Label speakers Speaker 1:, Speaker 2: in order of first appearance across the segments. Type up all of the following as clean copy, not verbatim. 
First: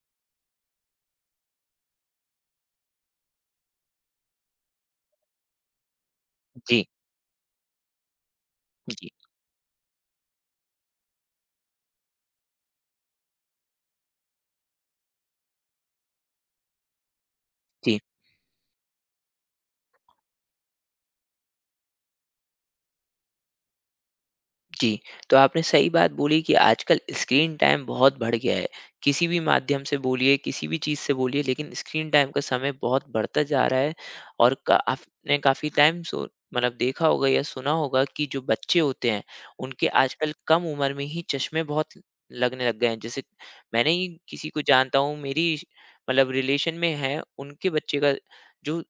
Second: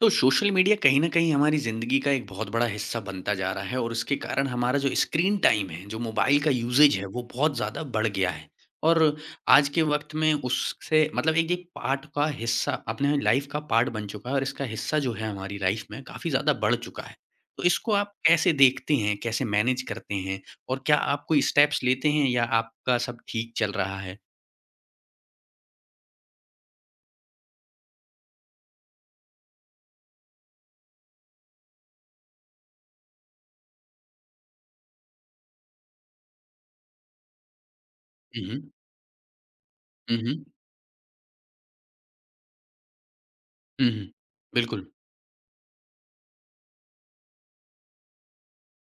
Speaker 1: तो social media कहीं न कहीं हमारी ज़िंदगी का एक बहुत बड़ा हिस्सा बनता जा रहा है और उसके कारण हमारा जो स्क्रीन टाइम है, जो मोबाइल का
Speaker 2: जी,
Speaker 1: यूसेज है, वो बहुत ज़्यादा बढ़ गया है।
Speaker 2: जी,
Speaker 1: और आज के वक़्त में उससे मतलब एक ये पार्ट का हिस्सा अपने लाइफ़ का पार्ट बन चुका है और इसका हिस्सा जो है हमारी लाइफ़ में काफ़ी ज़्यादा बढ़ चुका है। तो इसको
Speaker 2: जी,
Speaker 1: आप कैसे देखते हैं? कैसे मैनेज करते हैं? और क्या आप कोई स्टेप्स लेते हैं या आपका सब ठीक चल रहा है?
Speaker 2: जी। तो आपने सही बात बोली कि आजकल स्क्रीन टाइम बहुत बढ़ गया है। किसी भी माध्यम से बोलिए, किसी भी चीज़ से बोलिए, लेकिन स्क्रीन टाइम का समय बहुत बढ़ता जा रहा है। और का आपने काफ़ी टाइम सो मतलब देखा होगा या सुना होगा कि जो
Speaker 1: हुँ, हुँ।
Speaker 2: बच्चे होते हैं, उनके
Speaker 1: हुँ,
Speaker 2: आजकल
Speaker 1: हुँ।
Speaker 2: कम उम्र में ही चश्मे बहुत लगने लग गए हैं। जैसे मैंने
Speaker 1: हुँ,
Speaker 2: ही
Speaker 1: हुँ।
Speaker 2: किसी को
Speaker 1: बिल्कुल।
Speaker 2: जानता हूँ, मेरी श मतलब रिलेशन में है, उनके बच्चे का, जो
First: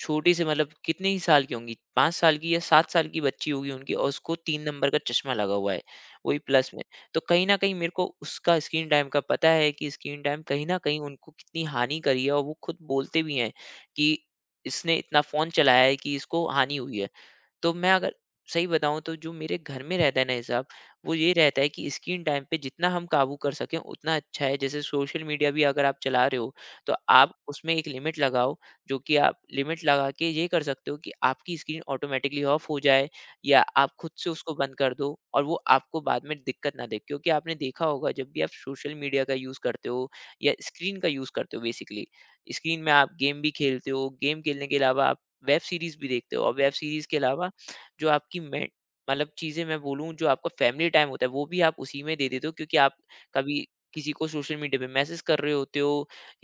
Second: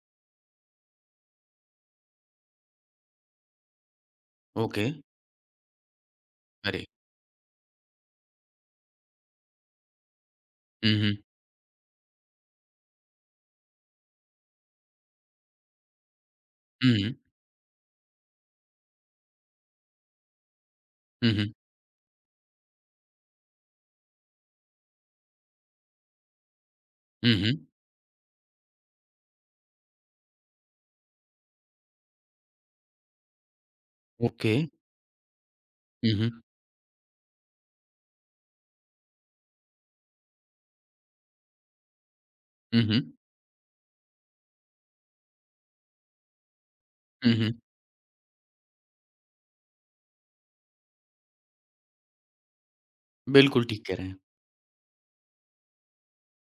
Speaker 2: छोटी, से मतलब कितने ही साल की होंगी, 5 साल की या 7 साल की बच्ची होगी उनकी, और उसको 3
Speaker 1: ओके।
Speaker 2: नंबर का चश्मा लगा हुआ है, वही प्लस में।
Speaker 1: अरे!
Speaker 2: तो कहीं न कहीं मेरे को उसका स्क्रीन टाइम का पता है कि स्क्रीन टाइम कहीं न
Speaker 1: हुँ,
Speaker 2: कहीं
Speaker 1: हुँ।
Speaker 2: उनको कितनी हानि करी है, और वो खुद बोलते भी हैं कि इसने इतना फ़ोन चलाया है कि इसको हानि
Speaker 1: हुँ,
Speaker 2: हुई है।
Speaker 1: हुँ।
Speaker 2: तो मैं अगर सही बताऊँ तो जो मेरे घर में रहता है ना हिसाब, वो
Speaker 1: हुँ,
Speaker 2: ये
Speaker 1: हुँ।
Speaker 2: रहता है कि स्क्रीन टाइम पे जितना हम काबू कर सकें, उतना अच्छा है। जैसे सोशल मीडिया भी अगर आप चला रहे हो, तो आप
Speaker 1: हुँ, हुँ।
Speaker 2: उसमें एक लिमिट लगाओ, जो कि आप लिमिट लगा के ये कर सकते हो कि आपकी स्क्रीन ऑटोमेटिकली ऑफ हो जाए, या आप खुद से उसको
Speaker 1: ओके।
Speaker 2: बंद कर दो, और वो आपको
Speaker 1: हुँ,
Speaker 2: बाद में
Speaker 1: हुँ।
Speaker 2: दिक्कत ना दे। क्योंकि आपने देखा होगा, जब भी आप सोशल मीडिया का यूज़ करते हो या स्क्रीन का यूज़ करते हो बेसिकली, स्क्रीन
Speaker 1: हुँ,
Speaker 2: में
Speaker 1: हुँ।
Speaker 2: आप गेम भी खेलते हो, गेम खेलने के अलावा आप वेब सीरीज़ भी देखते हो, और वेब सीरीज़ के
Speaker 1: हुँ,
Speaker 2: अलावा
Speaker 1: हुँ।
Speaker 2: जो आपकी, मैं मतलब चीज़ें मैं बोलूँ, जो आपका फैमिली टाइम होता है, वो भी आप उसी में दे देते हो, क्योंकि आप
Speaker 1: बिल्कुल
Speaker 2: कभी
Speaker 1: ठीक कह रहे
Speaker 2: किसी
Speaker 1: हैं।
Speaker 2: को सोशल मीडिया पे मैसेज कर रहे होते हो,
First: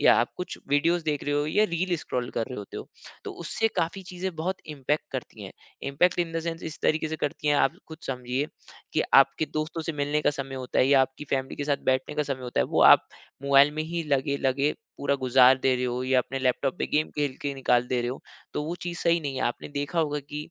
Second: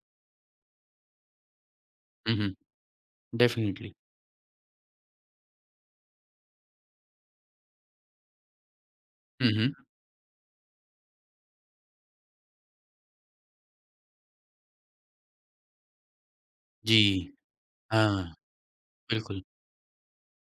Speaker 2: या आप कुछ वीडियोस देख रहे हो, या रील स्क्रॉल
Speaker 1: हुँ,
Speaker 2: कर
Speaker 1: हुँ।
Speaker 2: रहे होते हो। तो उससे
Speaker 1: डेफ़िनिटली।
Speaker 2: काफ़ी चीज़ें बहुत इम्पैक्ट करती हैं, इम्पैक्ट इन द सेंस इस तरीके से करती हैं, आप खुद समझिए कि आपके
Speaker 1: हुँ, हुँ।
Speaker 2: दोस्तों से मिलने का समय होता है, या आपकी फैमिली के साथ बैठने का समय होता है, वो आप मोबाइल में ही लगे लगे पूरा गुजार दे रहे हो, या अपने लैपटॉप पे
Speaker 1: जी।
Speaker 2: गेम खेल के निकाल दे रहे हो।
Speaker 1: हाँ,
Speaker 2: तो वो चीज़ सही नहीं है।
Speaker 1: बिल्कुल।
Speaker 2: आपने देखा होगा कि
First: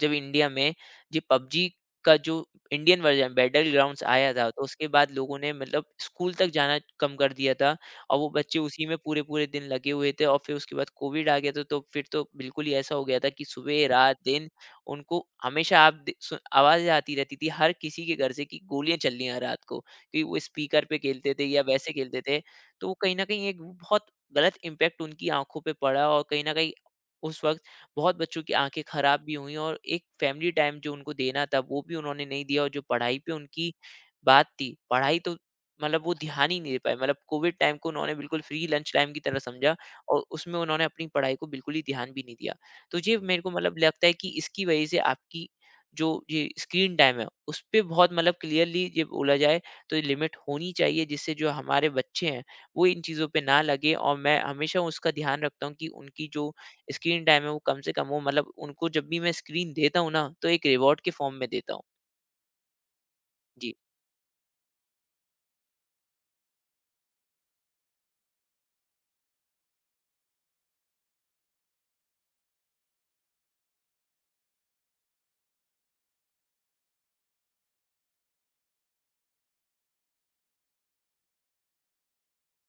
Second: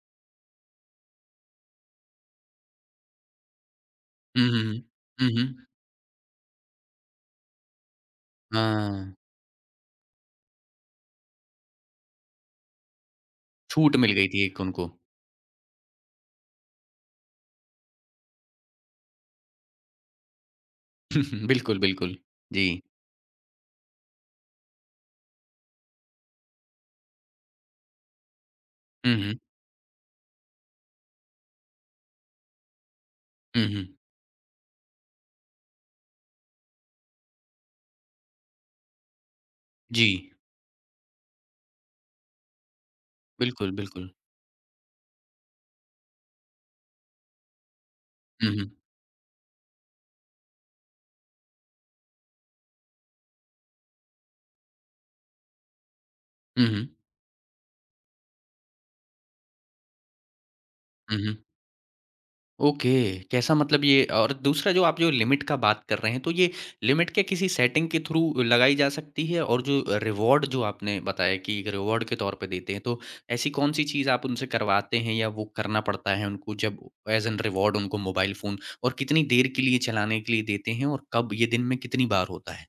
Speaker 2: जब इंडिया में ये पबजी का जो इंडियन वर्जन बैटल ग्राउंड्स आया था,
Speaker 1: हुँ,
Speaker 2: तो
Speaker 1: हुँ, हुँ।
Speaker 2: उसके बाद
Speaker 1: हुँ,
Speaker 2: लोगों ने
Speaker 1: हुँ।
Speaker 2: मतलब स्कूल तक जाना कम कर दिया था, और वो बच्चे उसी में
Speaker 1: हाँ,
Speaker 2: पूरे पूरे दिन लगे हुए थे, और फिर उसके बाद कोविड आ गया था, तो फिर तो बिल्कुल ही ऐसा हो गया था कि सुबह
Speaker 1: छूट मिल
Speaker 2: रात
Speaker 1: गई थी
Speaker 2: दिन
Speaker 1: एक उनको।
Speaker 2: उनको हमेशा, आवाज़ आती रहती थी हर किसी के घर से कि गोलियां चल रही हैं रात को, क्योंकि वो स्पीकर पे खेलते थे या
Speaker 1: बिल्कुल,
Speaker 2: वैसे
Speaker 1: बिल्कुल।
Speaker 2: खेलते थे।
Speaker 1: जी।
Speaker 2: तो वो कहीं ना कहीं एक बहुत गलत इम्पैक्ट उनकी आंखों पे पड़ा, और कहीं ना कहीं उस वक्त बहुत बच्चों की आंखें
Speaker 1: हुँ,
Speaker 2: खराब भी
Speaker 1: हुँ।
Speaker 2: हुई, और एक फैमिली टाइम जो उनको देना था वो भी उन्होंने नहीं दिया, और जो पढ़ाई पे
Speaker 1: हुँ,
Speaker 2: उनकी
Speaker 1: हुँ।
Speaker 2: बात थी पढ़ाई, तो मतलब वो ध्यान ही नहीं दे पाए, मतलब कोविड टाइम को उन्होंने बिल्कुल फ्री लंच टाइम की तरह समझा,
Speaker 1: जी।
Speaker 2: और उसमें उन्होंने अपनी पढ़ाई को बिल्कुल ही ध्यान भी नहीं दिया। तो ये मेरे को
Speaker 1: बिल्कुल,
Speaker 2: मतलब लगता
Speaker 1: बिल्कुल।
Speaker 2: है कि इसकी वजह से आपकी जो ये स्क्रीन टाइम है उस पर, बहुत मतलब
Speaker 1: हुँ, हुँ।
Speaker 2: क्लियरली ये बोला जाए तो, ये लिमिट होनी चाहिए, जिससे जो हमारे बच्चे हैं वो इन चीज़ों पे ना लगे। और मैं हमेशा उसका ध्यान रखता हूँ कि उनकी जो
Speaker 1: हुँ, हुँ।
Speaker 2: स्क्रीन टाइम है वो कम से कम हो, मतलब उनको जब भी मैं स्क्रीन देता हूँ ना, तो एक रिवॉर्ड के
Speaker 1: हुँ,
Speaker 2: फ़ॉर्म
Speaker 1: हुँ।
Speaker 2: में देता हूँ।
Speaker 1: ओके, कैसा
Speaker 2: जी।
Speaker 1: मतलब ये और दूसरा जो आप जो लिमिट का बात कर रहे हैं, तो ये लिमिट क्या किसी सेटिंग के थ्रू लगाई जा सकती है? और जो रिवॉर्ड जो आपने बताया कि एक रिवॉर्ड के तौर पे देते हैं, तो ऐसी कौन-सी चीज़ आप उनसे करवाते हैं या वो करना पड़ता है उनको जब एज़ एन रिवॉर्ड उनको मोबाइल फ़ोन और कितनी देर के लिए चलाने के लिए देते हैं और कब ये दिन में कितनी बार होता है?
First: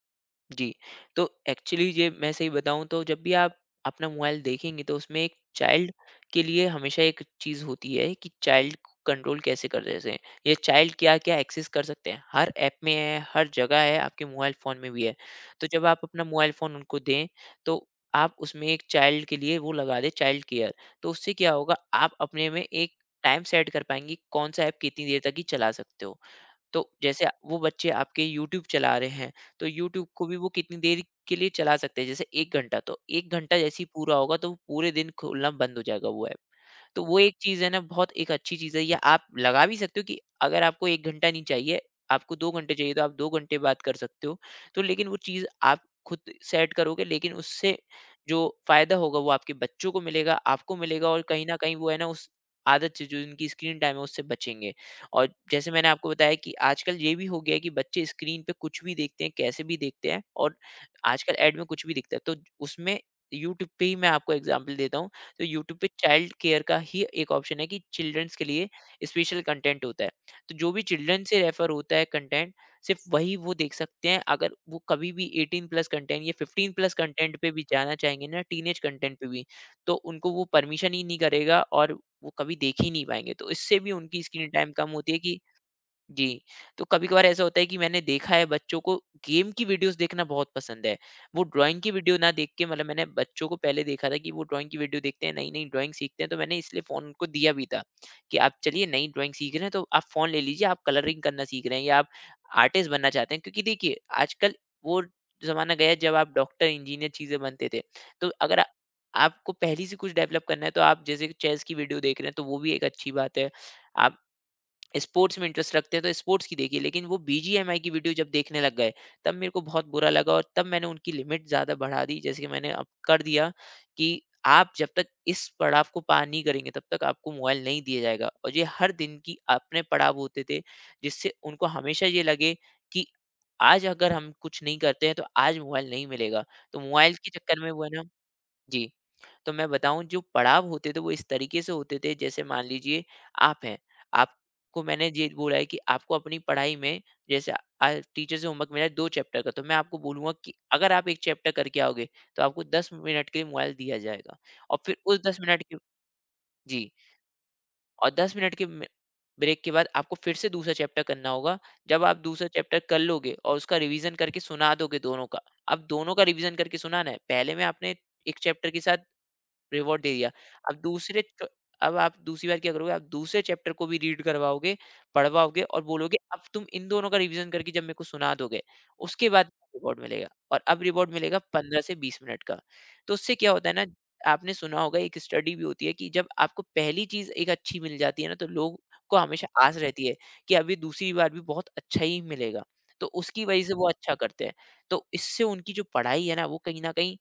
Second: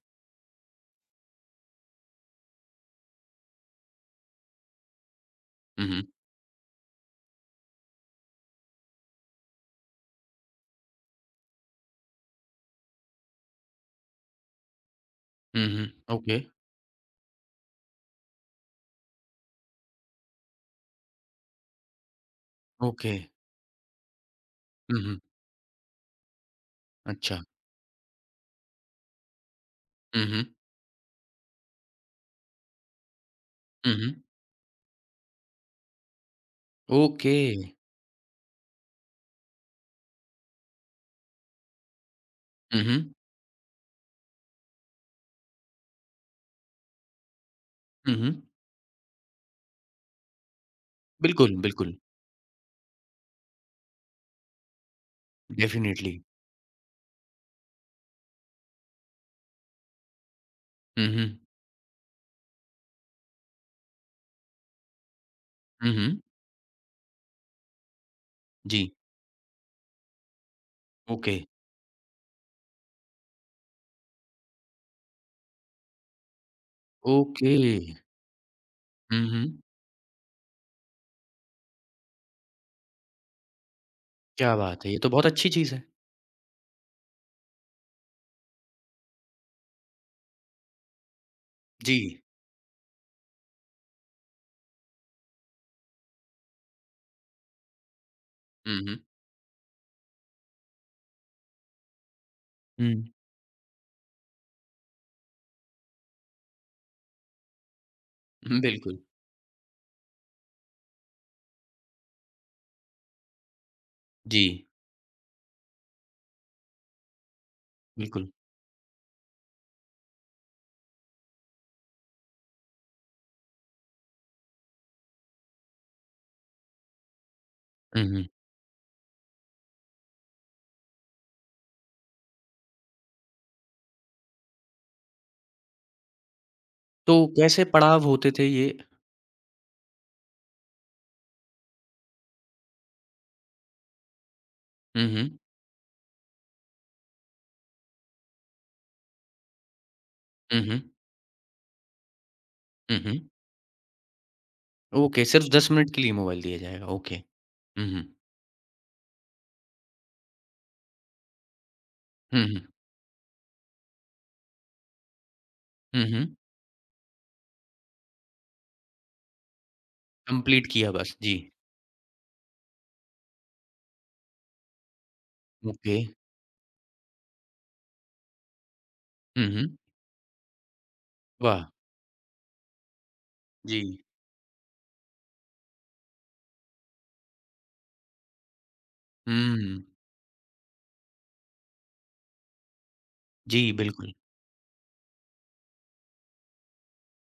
Speaker 2: जी, तो एक्चुअली ये मैं सही बताऊँ तो जब भी आप अपना मोबाइल देखेंगे, तो उसमें एक
Speaker 1: हुँ,
Speaker 2: चाइल्ड
Speaker 1: हुँ।
Speaker 2: के लिए हमेशा एक चीज़ होती है कि चाइल्ड को कंट्रोल कैसे कर, जैसे ये चाइल्ड क्या-क्या एक्सेस कर सकते हैं। हर ऐप में है, हर जगह है, आपके मोबाइल फ़ोन में भी है।
Speaker 1: हुँ,
Speaker 2: तो जब
Speaker 1: हुँ।
Speaker 2: आप अपना
Speaker 1: ओके,
Speaker 2: मोबाइल फ़ोन उनको दें, तो आप उसमें एक चाइल्ड के लिए वो लगा दें, चाइल्ड केयर। तो उससे क्या होगा, आप अपने में एक
Speaker 1: ओके।
Speaker 2: टाइम सेट कर पाएँगे कौन-सा ऐप
Speaker 1: हुँ,
Speaker 2: कितनी
Speaker 1: हुँ।
Speaker 2: देर तक ही चला सकते हो। तो जैसे
Speaker 1: अच्छा।
Speaker 2: वो बच्चे आपके यूट्यूब चला रहे हैं, तो यूट्यूब
Speaker 1: हुँ,
Speaker 2: को भी
Speaker 1: हुँ।
Speaker 2: वो कितनी देर के लिए चला सकते हैं, जैसे एक घंटा, तो एक घंटा जैसे ही
Speaker 1: हुँ,
Speaker 2: पूरा
Speaker 1: हुँ।
Speaker 2: होगा तो वो पूरे दिन खोलना बंद हो जाएगा वो ऐप। तो वो
Speaker 1: ओके।
Speaker 2: एक चीज़ है ना, बहुत एक अच्छी चीज़ है। या आप लगा भी सकते हो कि अगर आपको 1 घंटा नहीं चाहिए, आपको 2 घंटे
Speaker 1: हुँ,
Speaker 2: चाहिए, तो आप
Speaker 1: हुँ।
Speaker 2: 2 घंटे बात कर सकते हो। तो लेकिन वो चीज़ आप खुद सेट करोगे, लेकिन उससे
Speaker 1: हुँ,
Speaker 2: जो
Speaker 1: हुँ।
Speaker 2: फ़ायदा होगा वो आपके बच्चों को मिलेगा, आपको मिलेगा, और कहीं न
Speaker 1: बिल्कुल,
Speaker 2: कहीं वो
Speaker 1: बिल्कुल।
Speaker 2: है ना, उस आदत से जो इनकी स्क्रीन टाइम है उससे बचेंगे। और जैसे मैंने आपको
Speaker 1: डेफ़िनिटली।
Speaker 2: बताया कि आजकल ये भी हो गया है कि बच्चे स्क्रीन पे कुछ भी देखते हैं, कैसे भी देखते हैं, और
Speaker 1: हुँ, हुँ।
Speaker 2: आजकल ऐड में कुछ भी दिखता है। तो उसमें यूट्यूब पे ही मैं आपको एग्ज़ाम्पल देता हूँ, तो यूट्यूब पे
Speaker 1: हुँ, हुँ।
Speaker 2: चाइल्ड केयर का ही एक ऑप्शन है कि चिल्ड्रंस के लिए
Speaker 1: जी।
Speaker 2: स्पेशल कंटेंट होता है, तो जो भी चिल्ड्रन
Speaker 1: ओके,
Speaker 2: से रेफर होता है कंटेंट, सिर्फ वही वो देख सकते हैं। अगर वो कभी भी 18 प्लस कंटेंट या 15 प्लस कंटेंट पे
Speaker 1: ओके।
Speaker 2: भी जाना चाहेंगे, ना टीनेज कंटेंट पे
Speaker 1: हुँ, हुँ।
Speaker 2: भी, तो उनको वो परमिशन ही नहीं करेगा, और वो कभी देख ही नहीं पाएंगे। तो इससे भी उनकी स्क्रीन
Speaker 1: क्या
Speaker 2: टाइम
Speaker 1: बात
Speaker 2: कम
Speaker 1: है! ये तो
Speaker 2: होती है
Speaker 1: बहुत
Speaker 2: कि,
Speaker 1: अच्छी चीज़ है।
Speaker 2: जी, तो कभी-कभार ऐसा होता है कि मैंने देखा है बच्चों को गेम की वीडियोज़ देखना बहुत पसंद है। वो ड्राइंग की
Speaker 1: जी।
Speaker 2: वीडियो ना देख के, मतलब मैंने बच्चों को पहले देखा था कि वो ड्राइंग की वीडियो देखते हैं, नई-नई ड्राइंग सीखते हैं, तो मैंने इसलिए फ़ोन उनको दिया भी था कि आप
Speaker 1: हुँ,
Speaker 2: चलिए
Speaker 1: हुँ।
Speaker 2: नई ड्राइंग सीख रहे हैं तो आप फ़ोन ले लीजिए, आप कलरिंग करना सीख रहे हैं या आप आर्टिस्ट
Speaker 1: हुँ।
Speaker 2: बनना चाहते हैं। क्योंकि देखिए, आजकल वो ज़माना गया है जब आप डॉक्टर, इंजीनियर चीज़ें बनते थे। तो अगर
Speaker 1: हुँ,
Speaker 2: आ
Speaker 1: बिल्कुल।
Speaker 2: आपको पहले से कुछ डेवलप करना है, तो आप जैसे कि चेस की वीडियो देख रहे हैं, तो वो भी एक अच्छी बात है। आप
Speaker 1: जी,
Speaker 2: स्पोर्ट्स में इंटरेस्ट रखते हैं तो स्पोर्ट्स की देखिए, लेकिन वो बीजीएमआई की वीडियो जब
Speaker 1: बिल्कुल।
Speaker 2: देखने लग गए तब मेरे को बहुत बुरा लगा, और तब मैंने उनकी लिमिट ज़्यादा बढ़ा दी, जैसे कि मैंने अब कर दिया कि आप जब तक इस पड़ाव को पार नहीं करेंगे तब तक आपको मोबाइल नहीं दिया
Speaker 1: हुँ, हुँ।
Speaker 2: जाएगा, और ये हर दिन की अपने पड़ाव होते थे, जिससे उनको हमेशा ये लगे कि आज अगर हम कुछ नहीं करते हैं तो आज मोबाइल नहीं मिलेगा, तो मोबाइल
Speaker 1: तो
Speaker 2: के चक्कर
Speaker 1: कैसे
Speaker 2: में वो है ना,
Speaker 1: पड़ाव होते थे ये?
Speaker 2: जी। तो मैं बताऊँ जो पड़ाव होते थे वो इस तरीके से होते थे। जैसे मान लीजिए आप हैं, आपको
Speaker 1: हुँ,
Speaker 2: मैंने ये
Speaker 1: हुँ।
Speaker 2: बोला है कि आपको अपनी पढ़ाई में, जैसे आज टीचर से होमवर्क मिला है 2 चैप्टर का, तो मैं आपको बोलूँगा कि
Speaker 1: हुँ, हुँ।
Speaker 2: अगर आप 1 चैप्टर करके आओगे, तो आपको 10
Speaker 1: हुँ, हुँ।
Speaker 2: मिनट के लिए मोबाइल दिया जाएगा। और फिर उस
Speaker 1: ओके,
Speaker 2: 10
Speaker 1: सिर्फ़
Speaker 2: मिनट
Speaker 1: 10
Speaker 2: के,
Speaker 1: मिनट के लिए मोबाइल दिया जाएगा।
Speaker 2: जी,
Speaker 1: ओके। हुँ, हुँ।
Speaker 2: और 10 मिनट के म ब्रेक के बाद आपको फिर से दूसरा चैप्टर करना होगा। जब आप
Speaker 1: हुँ,
Speaker 2: दूसरा
Speaker 1: हुँ।
Speaker 2: चैप्टर कर लोगे और उसका रिवीज़न करके सुना दोगे दोनों का, अब
Speaker 1: हुँ,
Speaker 2: दोनों का
Speaker 1: हुँ।
Speaker 2: रिवीज़न करके सुनाना है। पहले में आपने 1 चैप्टर के साथ रिवॉर्ड दे दिया।
Speaker 1: कंप्लीट
Speaker 2: अब
Speaker 1: किया बस।
Speaker 2: दूसरे
Speaker 1: जी।
Speaker 2: च अब आप दूसरी बार क्या करोगे, आप दूसरे चैप्टर को भी रीड करवाओगे, पढ़वाओगे और
Speaker 1: ओके।
Speaker 2: बोलोगे, "अब तुम इन दोनों का रिवीजन करके जब मेरे को सुना दोगे, उसके
Speaker 1: हुँ,
Speaker 2: बाद
Speaker 1: हुँ।
Speaker 2: रिवॉर्ड मिलेगा।" और अब रिवॉर्ड मिलेगा
Speaker 1: वाह!
Speaker 2: 15 से 20 मिनट का। तो उससे क्या होता है
Speaker 1: जी।
Speaker 2: ना, आपने सुना होगा एक स्टडी भी होती है कि जब आपको पहली चीज़ एक अच्छी मिल जाती है ना, तो लोग को हमेशा आस
Speaker 1: हुँ।
Speaker 2: रहती है कि अभी दूसरी बार भी बहुत अच्छा ही मिलेगा। तो उसकी
Speaker 1: जी,
Speaker 2: वजह से वो
Speaker 1: बिल्कुल।
Speaker 2: अच्छा करते हैं। तो इससे उनकी जो पढ़ाई है ना, वो कहीं न कहीं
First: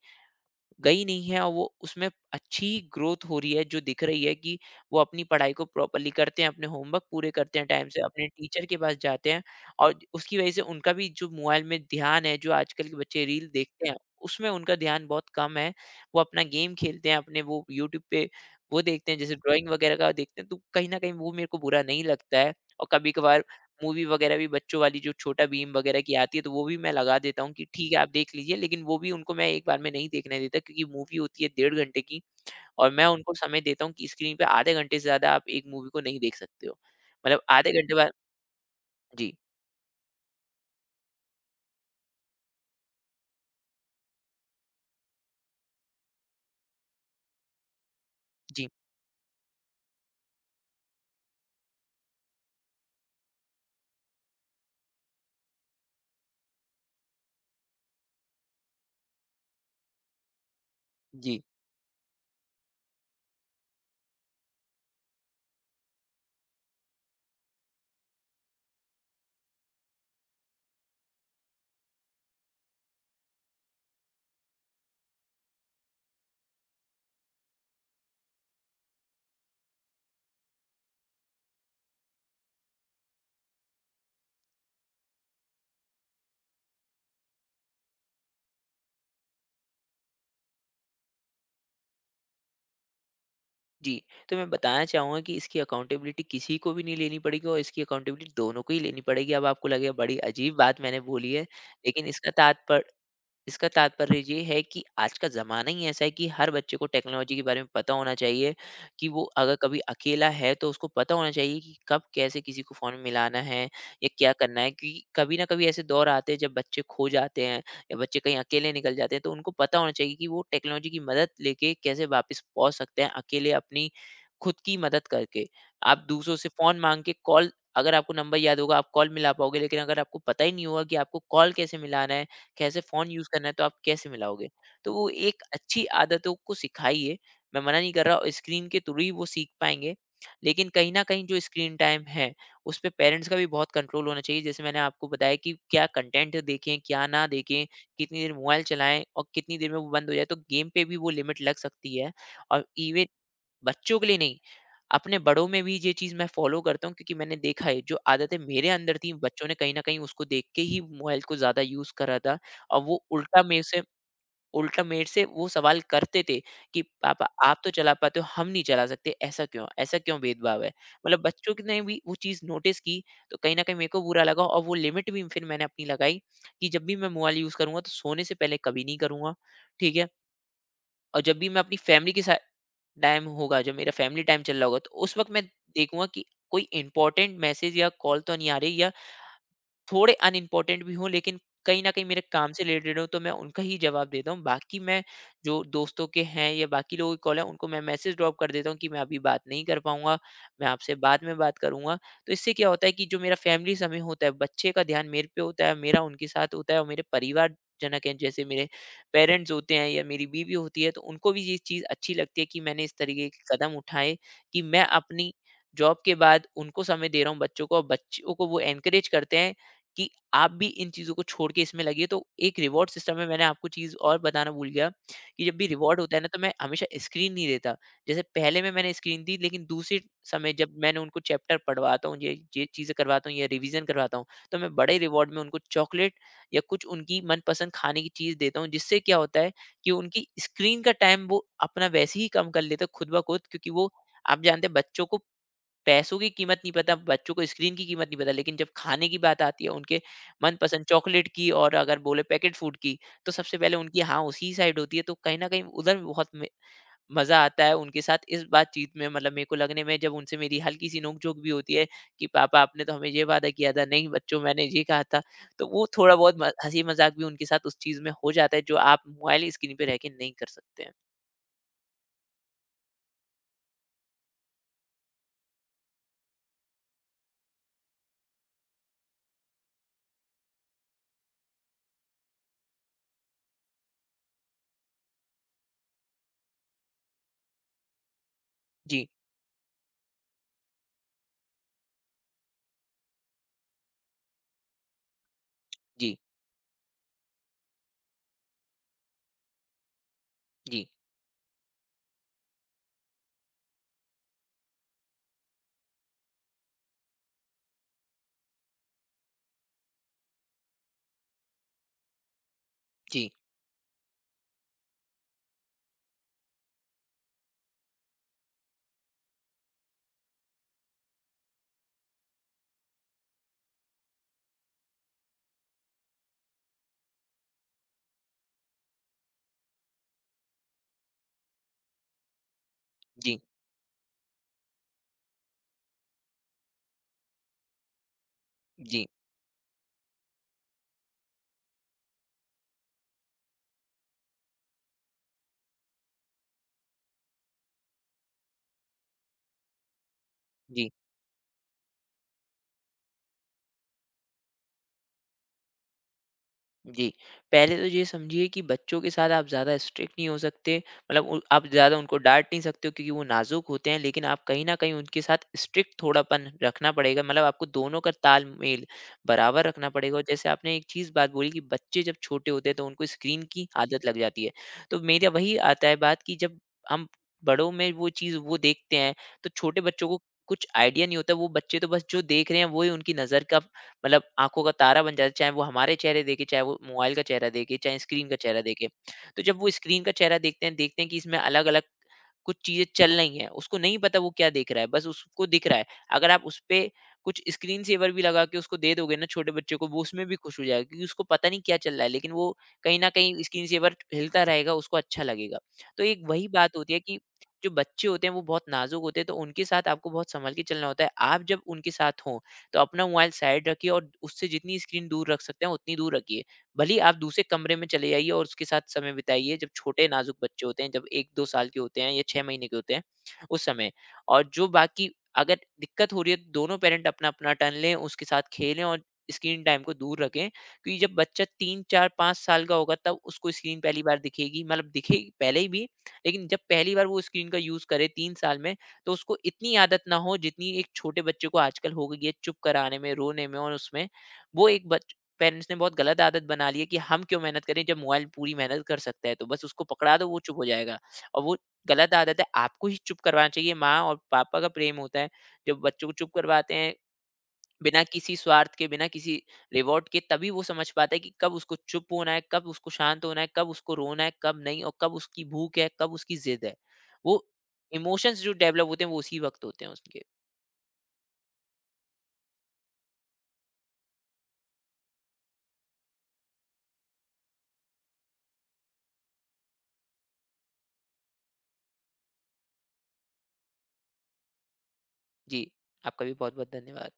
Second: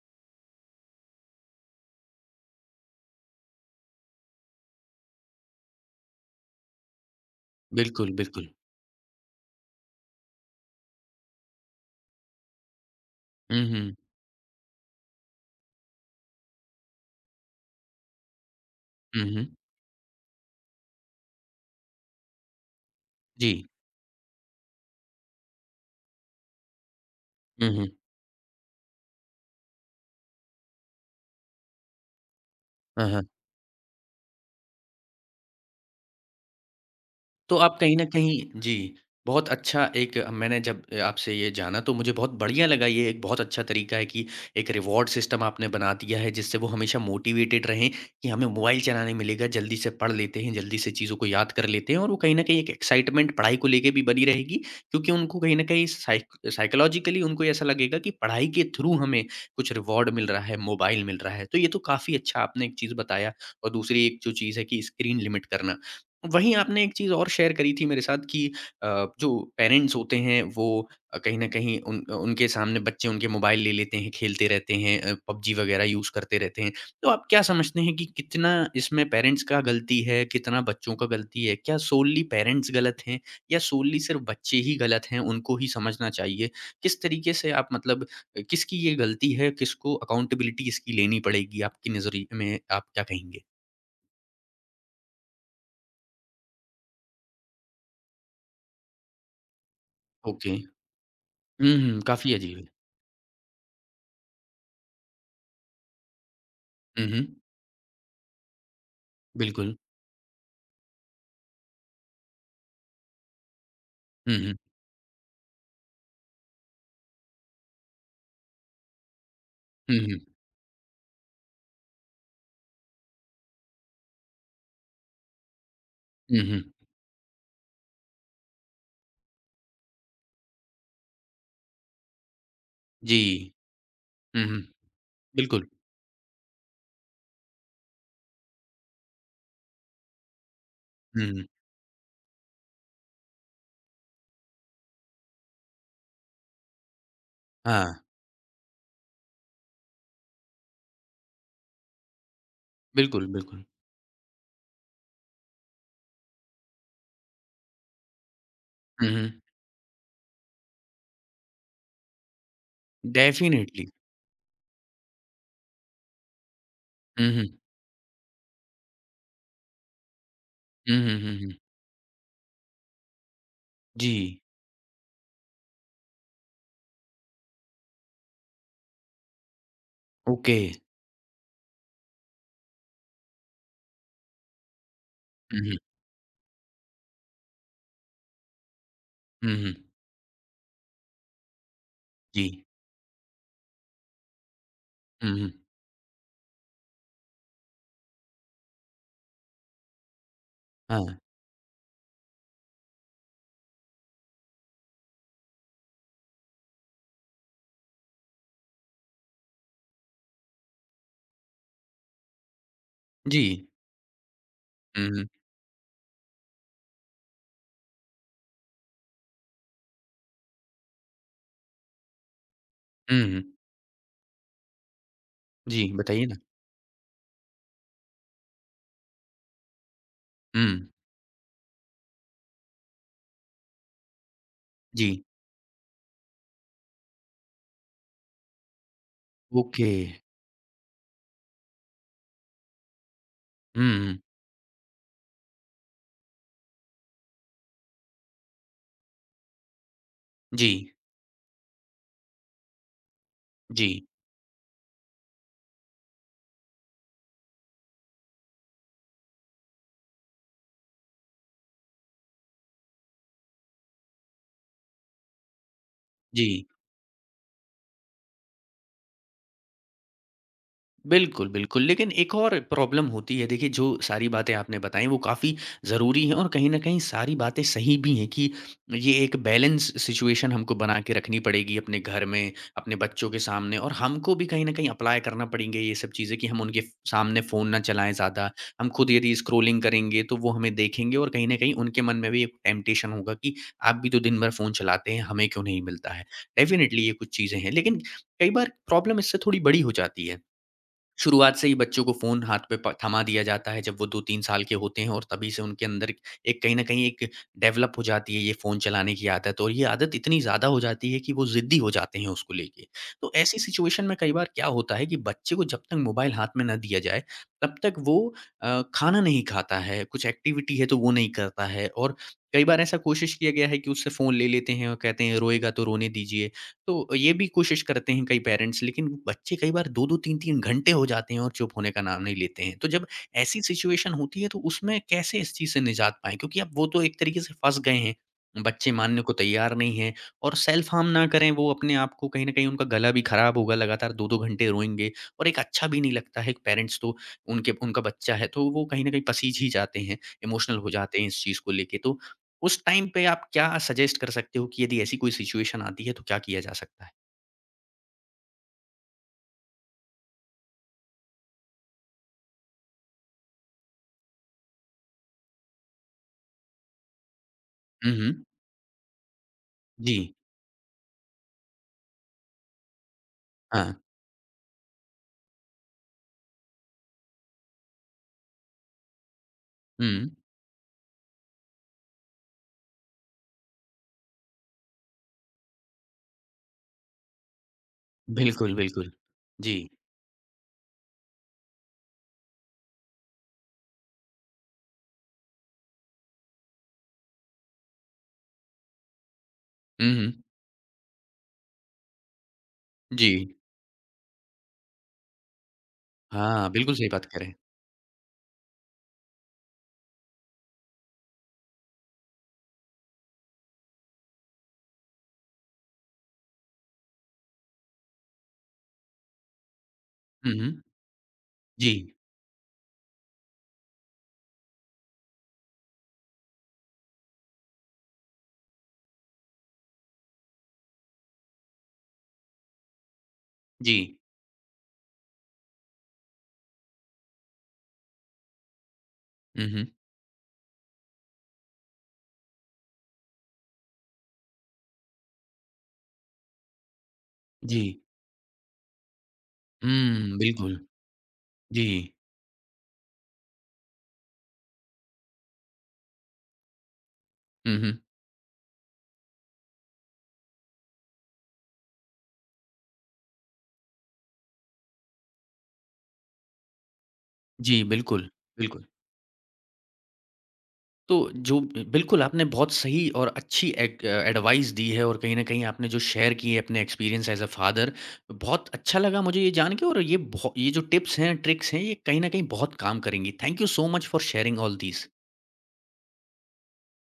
Speaker 2: गई नहीं है, और वो उसमें अच्छी ग्रोथ हो रही है, जो दिख रही है कि वो अपनी पढ़ाई को प्रॉपर्ली करते हैं, अपने होमवर्क पूरे करते हैं टाइम से,
Speaker 1: बिल्कुल,
Speaker 2: अपने
Speaker 1: बिल्कुल।
Speaker 2: टीचर के पास जाते हैं, और उसकी वजह से उनका भी जो मोबाइल में ध्यान है, जो आजकल के बच्चे रील
Speaker 1: हुँ,
Speaker 2: देखते हैं,
Speaker 1: हुँ।
Speaker 2: उसमें उनका ध्यान बहुत कम है। वो अपना गेम खेलते हैं, अपने वो यूट्यूब पे वो देखते हैं,
Speaker 1: हुँ,
Speaker 2: जैसे
Speaker 1: हुँ।
Speaker 2: ड्राइंग वगैरह का देखते हैं, तो कहीं न कहीं वो मेरे को बुरा नहीं लगता है। और कभी-कभार
Speaker 1: जी।
Speaker 2: मूवी वगैरह भी बच्चों वाली, जो छोटा भीम वगैरह की आती है, तो वो भी मैं लगा देता हूँ कि
Speaker 1: हुँ,
Speaker 2: ठीक
Speaker 1: हुँ।
Speaker 2: है, आप देख लीजिए, लेकिन वो भी उनको मैं एक बार में नहीं देखने देता क्योंकि मूवी होती है 1.5 घंटे की। और मैं
Speaker 1: हाँ, हाँ।
Speaker 2: उनको समय देता हूँ कि स्क्रीन पे आधे घंटे से ज़्यादा आप एक मूवी को नहीं देख सकते हो। मतलब
Speaker 1: तो
Speaker 2: आधे
Speaker 1: आप
Speaker 2: घंटे
Speaker 1: कहीं न
Speaker 2: बाद।
Speaker 1: कहीं जी,
Speaker 2: जी।
Speaker 1: बहुत अच्छा एक मैंने जब आपसे ये जाना तो मुझे बहुत बढ़िया लगा, ये एक बहुत अच्छा तरीका है कि एक रिवॉर्ड सिस्टम आपने बना दिया है, जिससे वो हमेशा मोटिवेटेड रहें कि हमें
Speaker 2: जी।
Speaker 1: मोबाइल चलाना नहीं मिलेगा, जल्दी से पढ़ लेते हैं, जल्दी से चीज़ों को याद कर लेते हैं और वो कहीं न कहीं एक एक्साइटमेंट पढ़ाई को लेके भी बनी रहेगी, क्योंकि उनको कहीं न कहीं साइकोलॉजिकली उनको ऐसा लगेगा कि पढ़ाई के थ्रू हमें कुछ रिवॉर्ड मिल रहा है, मोबाइल मिल रहा
Speaker 2: जी।
Speaker 1: है। तो ये तो काफ़ी अच्छा आपने एक चीज़ बताया। और दूसरी एक जो चीज़ है कि स्क्रीन लिमिट करना। वहीं आपने एक चीज़ और शेयर करी थी मेरे साथ कि अ, जो पेरेंट्स होते हैं वो कहीं न कहीं उन उनके सामने बच्चे उनके मोबाइल ले लेते हैं, खेलते रहते हैं, पबजी वगैरह यूज़ करते रहते हैं। तो आप क्या समझते हैं कि कितना इसमें पेरेंट्स का गलती है, कितना बच्चों का गलती है? क्या सोली पेरेंट्स गलत हैं या सोली सिर्फ़ बच्चे ही गलत हैं, उनको ही समझना चाहिए? किस तरीके से आप मतलब किसकी ये गलती है, किसको अकाउंटेबिलिटी इसकी लेनी पड़ेगी आपकी नज़रिए में, आप क्या कहेंगे?
Speaker 2: जी। तो मैं बताना चाहूँगा कि इसकी अकाउंटेबिलिटी किसी को भी नहीं लेनी पड़ेगी और इसकी अकाउंटेबिलिटी दोनों को ही लेनी पड़ेगी। अब आपको लगेगा बड़ी अजीब
Speaker 1: ओके।
Speaker 2: बात मैंने बोली है,
Speaker 1: हुँ, हुँ,
Speaker 2: लेकिन
Speaker 1: काफ़ी अजीब है।
Speaker 2: इसका तात्पर्य ये है कि आज का ज़माना ही ऐसा है कि हर बच्चे को
Speaker 1: हुँ, हुँ।
Speaker 2: टेक्नोलॉजी के बारे में पता होना चाहिए कि वो अगर
Speaker 1: बिल्कुल।
Speaker 2: कभी अकेला है तो उसको पता होना चाहिए कि कब कैसे किसी को फ़ोन मिलाना है या क्या
Speaker 1: हुँ, हुँ।
Speaker 2: करना है, क्योंकि कभी ना कभी ऐसे दौर आते हैं जब बच्चे खो जाते हैं या बच्चे कहीं अकेले निकल जाते हैं, तो उनको पता होना
Speaker 1: हुँ,
Speaker 2: चाहिए कि
Speaker 1: हुँ।
Speaker 2: वो टेक्नोलॉजी की मदद लेके कैसे वापस पहुंच सकते हैं, अकेले अपनी खुद की मदद करके। आप दूसरों
Speaker 1: हुँ,
Speaker 2: से
Speaker 1: हुँ।
Speaker 2: फ़ोन मांग के कॉल, अगर आपको नंबर याद होगा आप कॉल मिला पाओगे, लेकिन अगर आपको पता ही नहीं होगा कि आपको कॉल कैसे मिलाना है, कैसे फ़ोन यूज़ करना है,
Speaker 1: जी।
Speaker 2: तो आप कैसे
Speaker 1: हुँ,
Speaker 2: मिलाओगे?
Speaker 1: हुँ।
Speaker 2: तो वो एक
Speaker 1: बिल्कुल।
Speaker 2: अच्छी आदतों को सिखाइए, मैं मना नहीं कर रहा, और स्क्रीन के थ्रू ही वो सीख पाएँगे। लेकिन कहीं न
Speaker 1: हुँ,
Speaker 2: कहीं जो
Speaker 1: हुँ।
Speaker 2: स्क्रीन टाइम है, उस पे पेरेंट्स का भी बहुत कंट्रोल होना चाहिए। जैसे मैंने आपको बताया कि क्या कंटेंट देखें, क्या ना देखें,
Speaker 1: हाँ,
Speaker 2: कितनी देर मोबाइल चलाएँ और कितनी देर में वो बंद हो जाए, तो गेम पे भी वो लिमिट लग सकती है। और इवन
Speaker 1: बिल्कुल, बिल्कुल।
Speaker 2: बच्चों के लिए नहीं, अपने बड़ों में भी ये चीज़ मैं फ़ॉलो करता हूँ, क्योंकि मैंने देखा है, जो आदतें मेरे अंदर
Speaker 1: हुँ,
Speaker 2: थी,
Speaker 1: हुँ।
Speaker 2: बच्चों ने कहीं न कहीं उसको देख के ही मोबाइल को ज़्यादा यूज़ करा था। और वो
Speaker 1: डेफ़िनेटली।
Speaker 2: उल्टा मेरे से वो सवाल करते थे कि, "पापा
Speaker 1: हुँ, हुँ।
Speaker 2: आप तो चला पाते हो, हम नहीं चला सकते, ऐसा क्यों? ऐसा क्यों भेदभाव है?"
Speaker 1: हुँ, हुँ,
Speaker 2: मतलब
Speaker 1: हुँ, हुँ।
Speaker 2: बच्चों क ने भी वो चीज़ नोटिस की, तो कहीं न कहीं मेरे को बुरा
Speaker 1: जी।
Speaker 2: लगा और वो लिमिट भी फिर मैंने अपनी लगाई कि जब भी मैं मोबाइल यूज़ करूँगा, तो सोने से पहले कभी नहीं करूँगा, ठीक है?
Speaker 1: ओके।
Speaker 2: और जब भी मैं अपनी फैमिली के साथ टाइम होगा, जब मेरा फैमिली टाइम चल रहा होगा, तो उस वक़्त मैं
Speaker 1: हुँ, हुँ।
Speaker 2: देखूँगा कि कोई इम्पोर्टेंट मैसेज या कॉल तो नहीं आ रही, या
Speaker 1: हुँ, हुँ।
Speaker 2: थोड़े अनइम्पोर्टेंट भी हों लेकिन कहीं न कहीं मेरे
Speaker 1: जी।
Speaker 2: काम से रिलेटेड हों, तो मैं उनका ही जवाब देता हूँ। बाकी मैं
Speaker 1: हुँ, हुँ।
Speaker 2: जो दोस्तों के हैं या बाकी लोगों की कॉल है, उनको मैं मैसेज ड्रॉप कर देता हूँ कि मैं अभी बात नहीं कर पाऊँगा, मैं आपसे
Speaker 1: हाँ।
Speaker 2: बाद में बात करूँगा। तो इससे क्या होता है कि जो मेरा फैमिली समय होता है, बच्चे का ध्यान मेरे पे होता है, मेरा उनके साथ होता है। और मेरे परिवारजनक हैं, जैसे मेरे पेरेंट्स होते हैं या मेरी बीवी होती है, तो उनको भी ये चीज़ अच्छी लगती है कि मैंने इस तरीके
Speaker 1: जी।
Speaker 2: के कदम उठाए कि मैं
Speaker 1: हुँ, हुँ।
Speaker 2: अपनी जॉब के बाद उनको समय दे रहा हूँ, बच्चों को। और बच्चों को वो एनकरेज करते हैं कि आप भी इन चीज़ों को छोड़ के इसमें लगिए। तो एक रिवॉर्ड सिस्टम
Speaker 1: हुँ,
Speaker 2: है, मैंने
Speaker 1: हुँ।
Speaker 2: आपको चीज़ और बताना भूल गया कि जब भी
Speaker 1: जी,
Speaker 2: रिवॉर्ड होता है
Speaker 1: बताइए
Speaker 2: ना,
Speaker 1: ना।
Speaker 2: तो मैं हमेशा स्क्रीन नहीं देता। जैसे पहले में मैंने स्क्रीन दी, लेकिन दूसरे समय जब
Speaker 1: हुँ।
Speaker 2: मैंने उनको चैप्टर पढ़वाता हूँ, ये चीज़ें करवाता हूँ या रिवीज़न करवाता हूँ, तो मैं बड़े
Speaker 1: जी।
Speaker 2: रिवॉर्ड में उनको चॉकलेट या कुछ उनकी मनपसंद खाने की चीज़ देता हूँ। जिससे क्या होता है कि
Speaker 1: ओके।
Speaker 2: उनकी स्क्रीन का टाइम वो अपना वैसे ही कम कर लेते हैं खुद ब खुद, क्योंकि वो,
Speaker 1: हुँ, हुँ।
Speaker 2: आप जानते हैं, बच्चों को पैसों की कीमत नहीं पता, बच्चों को स्क्रीन की कीमत नहीं पता, लेकिन जब खाने की बात आती है, उनके
Speaker 1: जी।
Speaker 2: मनपसंद चॉकलेट की और अगर बोले पैकेट फूड की, तो सबसे पहले
Speaker 1: जी।
Speaker 2: उनकी हाँ उसी साइड होती है, तो कहीं न कहीं उधर भी बहुत में मज़ा आता है उनके साथ इस बातचीत में। मतलब मेरे को लगने में जब उनसे मेरी हल्की-सी नोक-झोंक भी होती है कि पापा आपने तो हमें ये वादा किया था, नहीं बच्चों मैंने ये कहा था, तो वो थोड़ा बहुत
Speaker 1: जी।
Speaker 2: म हँसी-मज़ाक भी उनके साथ उस चीज़ में हो जाता है, जो आप मोबाइल स्क्रीन पे रह के नहीं कर सकते हैं।
Speaker 1: बिल्कुल, बिल्कुल। लेकिन एक और प्रॉब्लम होती है, देखिए, जो सारी बातें आपने बताई वो काफ़ी ज़रूरी हैं और कहीं न कहीं सारी बातें सही भी हैं कि ये एक बैलेंस सिचुएशन हमको बना के रखनी पड़ेगी अपने घर में, अपने बच्चों के सामने और हमको भी कहीं न कहीं अप्लाई करना पड़ेंगे ये सब चीज़ें कि हम उनके सामने फ़ोन ना चलाएँ ज़्यादा। हम
Speaker 2: जी।
Speaker 1: खुद यदि स्क्रॉलिंग करेंगे तो वो हमें देखेंगे और कहीं न कहीं उनके मन में भी एक टेम्पटेशन होगा कि आप भी तो दिन भर फ़ोन चलाते हैं, हमें क्यों नहीं मिलता
Speaker 2: जी।
Speaker 1: है? डेफ़िनिटली ये कुछ चीज़ें हैं। लेकिन कई बार प्रॉब्लम इससे थोड़ी बड़ी हो जाती है।
Speaker 2: जी।
Speaker 1: शुरुआत से ही बच्चों को फ़ोन हाथ पे प थमा दिया जाता है जब वो 2-3 साल के होते हैं और तभी से उनके अंदर एक कहीं न कहीं एक डेवलप हो जाती है ये फ़ोन चलाने की आदत, और ये आदत इतनी ज़्यादा हो जाती है कि वो ज़िद्दी हो जाते हैं उसको लेके।
Speaker 2: जी।
Speaker 1: तो ऐसी सिचुएशन में कई बार क्या होता है कि बच्चे को जब तक मोबाइल हाथ में ना दिया जाए, तब तक वो खाना नहीं खाता है, कुछ एक्टिविटी है तो वो नहीं करता है और कई बार ऐसा कोशिश किया गया है कि उससे फ़ोन ले लेते हैं और कहते हैं रोएगा तो रोने दीजिए, तो ये भी कोशिश करते हैं कई पेरेंट्स, लेकिन वो बच्चे कई बार 2-2 3-3 घंटे हो जाते हैं और चुप होने का नाम नहीं लेते हैं। तो जब
Speaker 2: जी।
Speaker 1: ऐसी सिचुएशन होती है तो उसमें कैसे इस चीज़ से निजात पाएँ? क्योंकि अब वो तो एक तरीके से फँस गए हैं, बच्चे
Speaker 2: जी।
Speaker 1: मानने को तैयार नहीं हैं और सेल्फ हार्म ना करें वो अपने आप को, कहीं न कहीं उनका गला भी ख़राब होगा लगातार 2-2 घंटे रोएँगे और एक अच्छा भी नहीं लगता है पेरेंट्स तो उनके, उनका बच्चा है तो वो कहीं न कहीं पसीज ही जाते हैं, इमोशनल
Speaker 2: जी।
Speaker 1: हो जाते हैं इस चीज़ को लेके। तो उस टाइम पे आप क्या सजेस्ट कर सकते हो कि यदि ऐसी कोई सिचुएशन आती है तो क्या किया जा सकता
Speaker 2: जी,
Speaker 1: है?
Speaker 2: पहले तो ये समझिए कि बच्चों के साथ आप ज़्यादा स्ट्रिक्ट नहीं हो सकते, मतलब उ आप ज़्यादा उनको डाँट नहीं सकते हो क्योंकि वो नाज़ुक होते हैं, लेकिन आप कहीं न कहीं उनके साथ स्ट्रिक्ट थोड़ापन रखना पड़ेगा, मतलब आपको दोनों का
Speaker 1: हुँ, हुँ।
Speaker 2: तालमेल बराबर रखना पड़ेगा।
Speaker 1: जी।
Speaker 2: और जैसे आपने एक चीज़ बात बोली कि बच्चे जब छोटे होते हैं, तो उनको स्क्रीन की
Speaker 1: हाँ।
Speaker 2: आदत लग जाती है। तो मेरा वही आता है बात कि जब हम बड़ों में वो चीज़ वो देखते हैं, तो छोटे बच्चों
Speaker 1: हुँ।
Speaker 2: को कुछ आइडिया नहीं होता, वो बच्चे तो बस जो देख रहे हैं, वो ही उनकी नज़र का मतलब आँखों का तारा बन जाता है, चाहे वो हमारे चेहरे देखे, चाहे वो मोबाइल का चेहरा देखे, चाहे स्क्रीन का चेहरा
Speaker 1: बिल्कुल,
Speaker 2: देखे।
Speaker 1: बिल्कुल।
Speaker 2: तो जब वो
Speaker 1: जी।
Speaker 2: स्क्रीन का चेहरा देखते हैं कि इसमें अलग-अलग कुछ चीज़ें चल रही हैं, उसको नहीं पता वो क्या देख रहा है, बस उसको दिख रहा है। अगर आप उसपे कुछ स्क्रीन सेवर भी लगा के उसको दे दोगे ना छोटे बच्चे को, वो
Speaker 1: हुँ,
Speaker 2: उसमें भी
Speaker 1: हुँ।
Speaker 2: खुश हो जाएगा क्योंकि उसको पता नहीं क्या चल रहा है, लेकिन वो कहीं न
Speaker 1: जी।
Speaker 2: कहीं स्क्रीन सेवर हिलता रहेगा, उसको अच्छा लगेगा। तो एक वही
Speaker 1: हाँ,
Speaker 2: बात होती
Speaker 1: बिल्कुल
Speaker 2: है
Speaker 1: सही
Speaker 2: कि
Speaker 1: बात कह रहे हैं।
Speaker 2: जो बच्चे होते हैं वो बहुत नाज़ुक होते हैं, तो उनके साथ आपको बहुत संभल के चलना होता है। आप जब उनके साथ हों, तो अपना मोबाइल साइड रखिए और उससे जितनी स्क्रीन दूर रख सकते हैं, उतनी दूर रखिए। भले ही आप दूसरे कमरे में चले जाइए और उसके साथ समय बिताइए, जब छोटे नाजुक
Speaker 1: हुँ,
Speaker 2: बच्चे
Speaker 1: हुँ।
Speaker 2: होते हैं, जब 1-2 साल के
Speaker 1: जी,
Speaker 2: होते हैं या 6 महीने के होते हैं उस समय। और जो बाकी, अगर दिक्कत हो रही है, तो दोनों पेरेंट अपना-अपना टर्न लें, उसके साथ खेलें और स्क्रीन टाइम को दूर रखें। क्योंकि जब बच्चा 3, 4, 5 साल का होगा तब उसको स्क्रीन
Speaker 1: जी।
Speaker 2: पहली बार दिखेगी, मतलब दिखेगी पहले ही भी, लेकिन जब पहली बार वो स्क्रीन का यूज़ करे 3 साल में, तो उसको
Speaker 1: हुँ,
Speaker 2: इतनी
Speaker 1: हुँ।
Speaker 2: आदत ना हो जितनी एक छोटे बच्चे को आजकल हो गई है चुप कराने में, रोने में और उसमें। वो एक बच पेरेंट्स ने बहुत गलत आदत बना ली है कि हम क्यों मेहनत करें
Speaker 1: जी।
Speaker 2: जब मोबाइल पूरी मेहनत कर सकता है, तो बस उसको पकड़ा दो
Speaker 1: हुँ,
Speaker 2: वो चुप हो
Speaker 1: बिल्कुल।
Speaker 2: जाएगा। और वो
Speaker 1: जी।
Speaker 2: गलत आदत है, आपको ही चुप करवाना चाहिए, माँ और पापा का प्रेम होता है जब बच्चों को चुप करवाते हैं
Speaker 1: हुँ, हुँ।
Speaker 2: बिना किसी स्वार्थ के, बिना किसी रिवॉर्ड के, तभी वो समझ पाता है कि कब उसको चुप होना है, कब उसको शांत होना है, कब उसको रोना है, कब नहीं, और कब उसकी भूख है, कब उसकी जिद है। वो
Speaker 1: जी, बिल्कुल,
Speaker 2: इमोशंस जो
Speaker 1: बिल्कुल।
Speaker 2: डेवलप होते हैं वो उसी वक्त होते हैं उसके।
Speaker 1: तो जो बिल्कुल आपने बहुत सही और अच्छी एड एडवाइस दी है और कहीं न कहीं आपने जो शेयर की है अपने एक्सपीरियंस एज़ अ फादर, बहुत अच्छा लगा मुझे ये जान के और ये बहु ये जो टिप्स हैं, ट्रिक्स हैं, ये कहीं न कहीं बहुत काम करेंगी। Thank you so much for sharing all these.
Speaker 2: जी, आपका भी बहुत बहुत धन्यवाद।